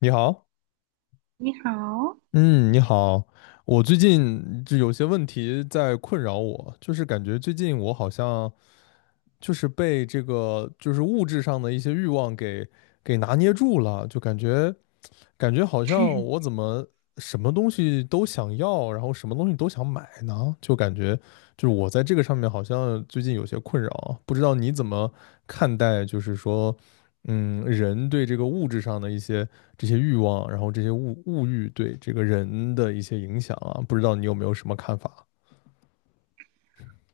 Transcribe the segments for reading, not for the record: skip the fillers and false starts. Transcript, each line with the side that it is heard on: left: 你好。
right: 你好，
left: 嗯，你好。我最近就有些问题在困扰我，就是感觉最近我好像就是被这个就是物质上的一些欲望给拿捏住了，就感觉好像我 怎么什么东西都想要，然后什么东西都想买呢？就感觉就是我在这个上面好像最近有些困扰啊，不知道你怎么看待，就是说人对这个物质上的一些这些欲望，然后这些物欲对这个人的一些影响啊，不知道你有没有什么看法？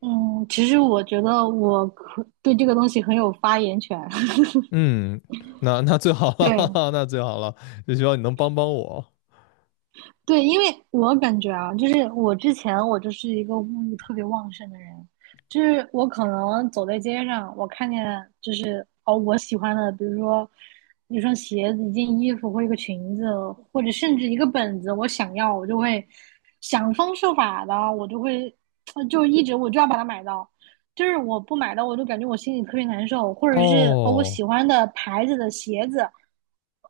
right: 嗯，其实我觉得我可对这个东西很有发言权。
left: 嗯，那最好了，哈
right: 对
left: 哈，那最好了，就希望你能帮帮我。
right: 对，因为我感觉啊，我之前我就是一个物欲特别旺盛的人，就是我可能走在街上，我看见我喜欢的，比如说一双鞋子、一件衣服或一个裙子，或者甚至一个本子，我想要，我就会想方设法的，我就会 就一直我就要把它买到。就是我不买的，我就感觉我心里特别难受，或者是，我
left: 哦
right: 喜欢的牌子的鞋子，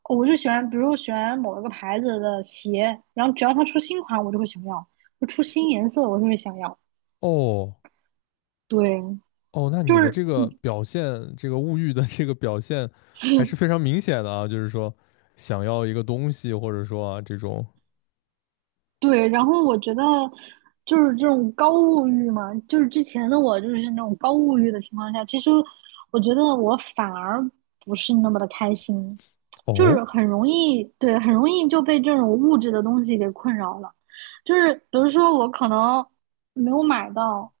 right: 哦我就喜欢，比如喜欢某一个牌子的鞋，然后只要它出新款，我就会想要；就出新颜色，我就会想要。
left: 哦
right: 对，
left: 哦，那
right: 就
left: 你的
right: 是
left: 这个表现，这个物欲的这个表现还是非常明显的啊，就是说想要一个东西，或者说啊这种。
right: 对。然后我觉得就是这种高物欲嘛，就是之前的我就是那种高物欲的情况下，其实我觉得我反而不是那么的开心。就
left: 哦
right: 是很容易，对，很容易就被这种物质的东西给困扰了。就是比如说我可能没有买到，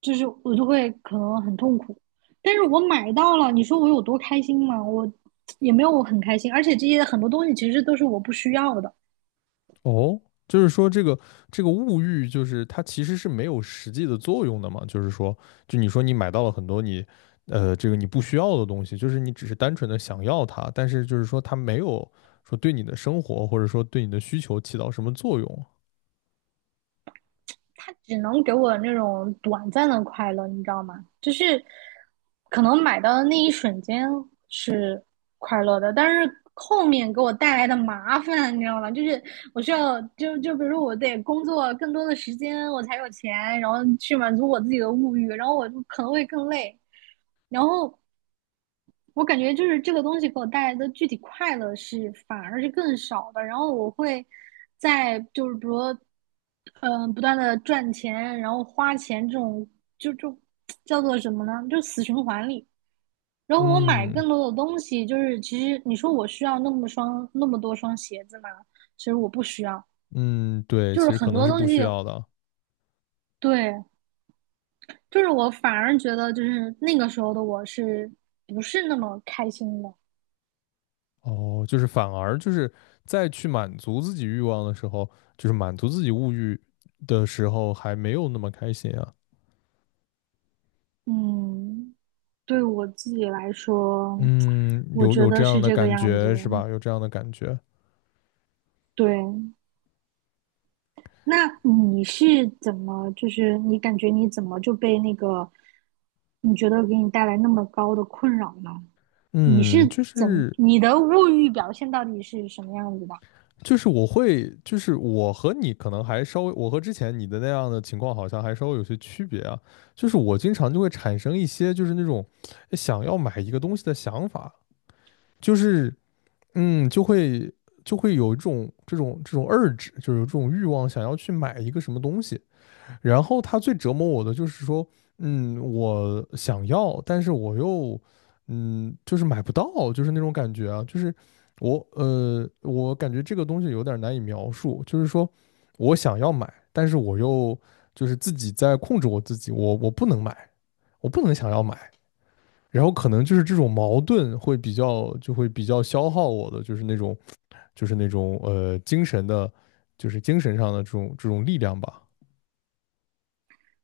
right: 就是我就会可能很痛苦。但是我买到了，你说我有多开心吗？我也没有我很开心，而且这些很多东西其实都是我不需要的。
left: 哦，就是说这个物欲，就是它其实是没有实际的作用的嘛。就是说，就你说你买到了很多你，这个你不需要的东西，就是你只是单纯的想要它，但是就是说它没有说对你的生活或者说对你的需求起到什么作用。
right: 它只能给我那种短暂的快乐，你知道吗？就是可能买到的那一瞬间是快乐的，但是后面给我带来的麻烦，你知道吗？就是我需要就比如我得工作更多的时间，我才有钱，然后去满足我自己的物欲，然后我就可能会更累，然后我感觉就是这个东西给我带来的具体快乐是反而是更少的，然后我会在就是比如说，不断的赚钱，然后花钱这种就就叫做什么呢？就死循环里。然后我买
left: 嗯。
right: 更多的东西，就是其实你说我需要那么双那么多双鞋子吗？其实我不需要，
left: 嗯，对，
right: 就
left: 其
right: 是
left: 实可
right: 很
left: 能
right: 多
left: 是
right: 东
left: 不需
right: 西，
left: 要的。
right: 对，就是我反而觉得就是那个时候的我是不是那么开心的，
left: 哦，就是反而就是在去满足自己欲望的时候，就是满足自己物欲的时候，还没有那么开心啊。
right: 嗯。对我自己来说，
left: 嗯，
right: 我
left: 有
right: 觉
left: 有这
right: 得是
left: 样的
right: 这个
left: 感
right: 样子。
left: 觉是吧？有这样的感觉。
right: 对，那你是怎么，就是你感觉你怎么就被那个，你觉得给你带来那么高的困扰呢？你是
left: 嗯，就
right: 怎么，
left: 是
right: 你的物欲表现到底是什么样子的？
left: 就是我会，就是我和你可能还稍微，我和之前你的那样的情况好像还稍微有些区别啊。就是我经常就会产生一些就是那种想要买一个东西的想法，就是嗯，就会就会有一种这种 urge,就是有这种欲望想要去买一个什么东西。然后他最折磨我的就是说，我想要，但是我又，就是买不到，就是那种感觉啊，就是我，我感觉这个东西有点难以描述，就是说我想要买，但是我又就是自己在控制我自己，我不能买，我不能想要买，然后可能就是这种矛盾会比较，就会比较消耗我的，就是那种，就是那种，精神的，就是精神上的这种力量吧。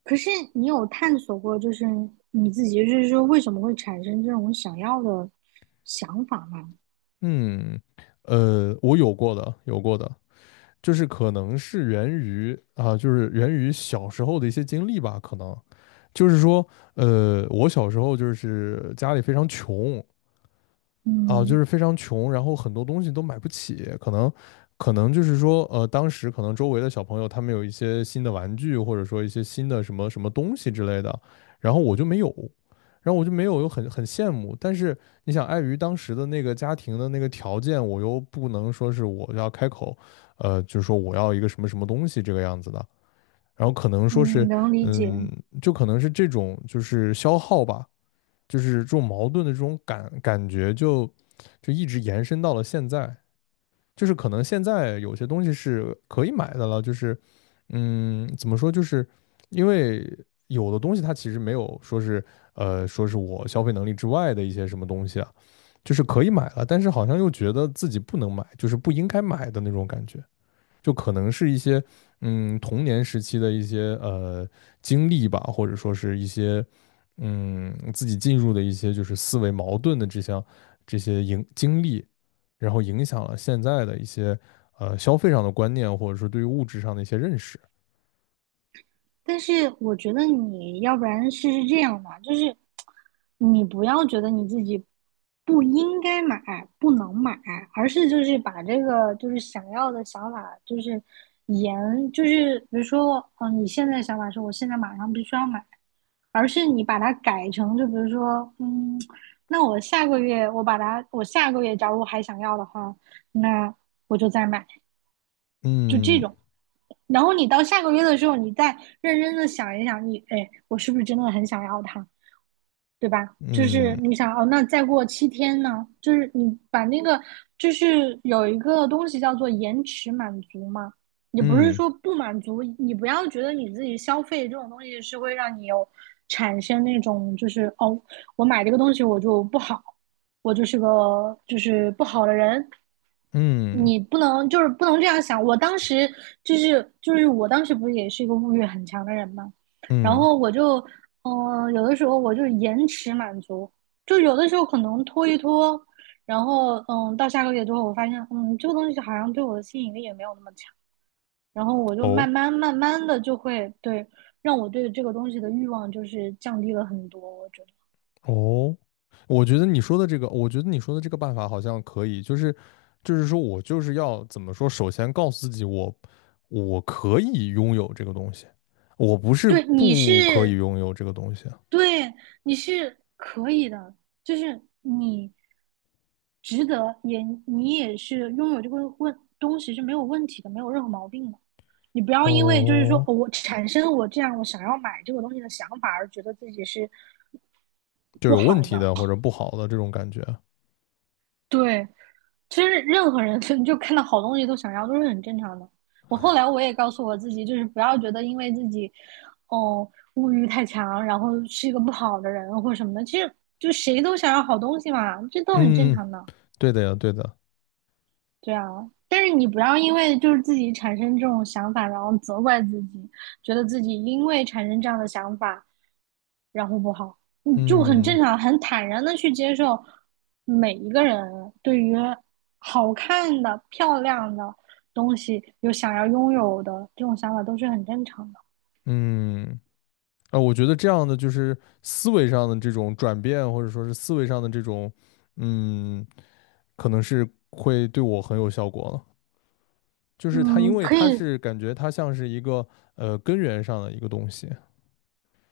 right: 可是你有探索过，就是你自己，就是说为什么会产生这种想要的想法吗？
left: 嗯，我有过的，有过的，就是可能是源于啊，就是源于小时候的一些经历吧，可能就是说，我小时候就是家里非常穷，啊，就
right: 嗯
left: 是非常穷，然后很多东西都买不起，可能，可能就是说，当时可能周围的小朋友他们有一些新的玩具，或者说一些新的什么什么东西之类的，然后我就没有，然后我就没有，又很很羡慕。但是你想，碍于当时的那个家庭的那个条件，我又不能说是我要开口，就是说我要一个什么什么东西这个样子的，然后可能说
right: 嗯，
left: 是，
right: 能理解。
left: 嗯，就可能是这种就是消耗吧。就是这种矛盾的这种感觉就就一直延伸到了现在，就是可能现在有些东西是可以买的了，就是嗯，怎么说，就是因为有的东西它其实没有说是说是我消费能力之外的一些什么东西啊，就是可以买了，但是好像又觉得自己不能买，就是不应该买的那种感觉。就可能是一些嗯童年时期的一些经历吧，或者说是一些嗯自己进入的一些就是思维矛盾的这项这些影经历，然后影响了现在的一些消费上的观念，或者说对于物质上的一些认识。
right: 但是我觉得你要不然试试这样吧，就是你不要觉得你自己不应该买、不能买，而是就是把这个就是想要的想法，就是延，就是比如说，嗯，你现在想法是我现在马上必须要买，而是你把它改成就比如说，嗯，那我下个月假如还想要的话，那我就再买，就这
left: 嗯
right: 种。然后你到下个月的时候，你再认真的想一想，你哎，我是不是真的很想要它，对吧？就是
left: 嗯
right: 你想哦，那再过七天呢？就是你把那个，就是有一个东西叫做延迟满足嘛，也不是
left: 嗯
right: 说不满足，你不要觉得你自己消费这种东西是会让你有产生那种就是哦，我买这个东西我就不好，我就是个就是不好的人，
left: 嗯
right: 你不能不能这样想。我当时就是我当时不是也是一个物欲很强的人嘛，然
left: 嗯
right: 后我就有的时候我就是延迟满足，就有的时候可能拖一拖，然后嗯到下个月之后，我发现嗯这个东西好像对我的吸引力也没有那么强，然后我就
left: 哦，
right: 慢慢的就会对让我对这个东西的欲望就是降低了很多。我觉得，
left: 哦，我觉得你说的这个，我觉得你说的这个办法好像可以，就是就是说我就是要怎么说，首先告诉自己我我可以拥有这个东西，我不是
right: 对你
left: 不可以
right: 是
left: 拥有这个东西。
right: 对，你是可以的，就是你值得，也你也是拥有这个问东西是没有问题的，没有任何毛病的。你不要因为就是说
left: 哦，
right: 哦我产生我这样我想要买这个东西的想法而觉得自己是
left: 就
right: 不
left: 有问
right: 好
left: 题
right: 的。
left: 的或者不好的这种感觉。
right: 对，其实任何人 就看到好东西都想要，都是很正常的。我后来我也告诉我自己，就是不要觉得因为自己，哦，物欲太强，然后是一个不好的人或什么的。其实就谁都想要好东西嘛，这都很正
left: 嗯。嗯，
right: 常的。
left: 对的呀，对的。
right: 对啊，但是你不要因为就是自己产生这种想法，然后责怪自己，觉得自己因为产生这样的想法然后不好，嗯，就很正
left: 嗯。
right: 常，很坦然的去接受每一个人对于好看的、漂亮的东西有想要拥有的这种想法都是很正常的。
left: 嗯，啊，我觉得这样的就是思维上的这种转变，或者说是思维上的这种，嗯，可能是会对我很有效果了。就是它，
right: 嗯，
left: 因为
right: 可
left: 它
right: 以，
left: 是感觉它像是一个根源上的一个东西，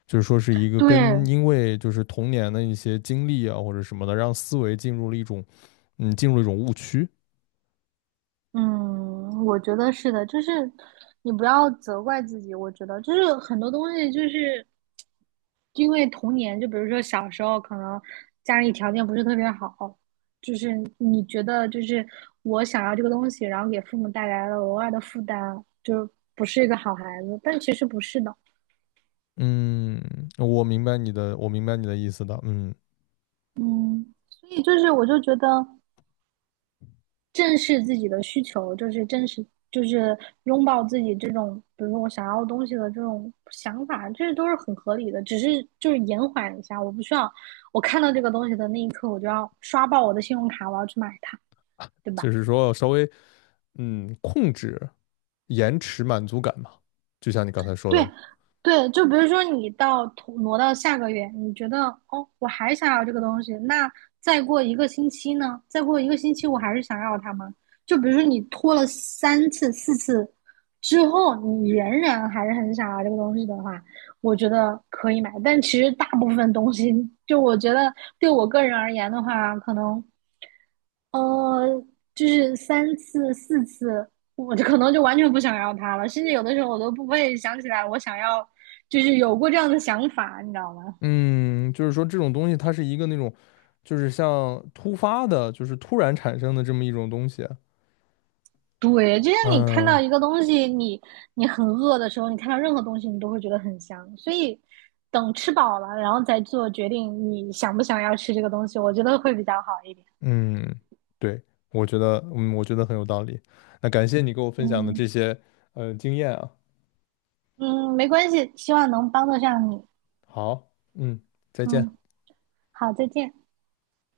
left: 就是说是一个跟
right: 对，
left: 因为就是童年的一些经历啊或者什么的，让思维进入了一种嗯进入了一种误区。
right: 嗯，我觉得是的，就是你不要责怪自己，我觉得就是很多东西就是因为童年，就比如说小时候，可能家里条件不是特别好，就是你觉得就是我想要这个东西，然后给父母带来了额外的负担，就不是一个好孩子。但其实不是的，
left: 嗯，我明白你的，我明白你的意思的。嗯，
right: 嗯，所以就是我就觉得正视自己的需求，就是正视，就是拥抱自己这种，比如说我想要东西的这种想法，这都是很合理的。只是就是延缓一下，我不需要我看到这个东西的那一刻，我就要刷爆我的信用卡，我要去买它，对吧？
left: 就是说稍微嗯控制、延迟满足感嘛，就像你刚才说
right: 对
left: 的。
right: 对，就比如说拖挪到下个月，你觉得哦，我还想要这个东西，那再过一个星期呢？再过一个星期，我还是想要它吗？就比如说你拖了三次、四次之后，你仍然还是很想要这个东西的话，我觉得可以买。但其实大部分东西，就我觉得对我个人而言的话，可能呃，就是三次四次，我就可能就完全不想要它了，甚至有的时候我都不会想起来我想要，就是有过这样的想法，你知道吗？
left: 嗯，就是说这种东西它是一个那种就是像突发的，就是突然产生的这么一种东西。
right: 对，就像你看到
left: 嗯。
right: 一个东西，你很饿的时候，你看到任何东西，你都会觉得很香。所以等吃饱了，然后再做决定，你想不想要吃这个东西，我觉得会比较好一点。
left: 嗯，对，我觉得，嗯，我觉得很有道理。那感谢你给我分享的
right: 嗯
left: 这些经验啊。
right: 嗯，没关系，希望能帮得上你。
left: 好，嗯，再见。
right: 嗯，好，再见。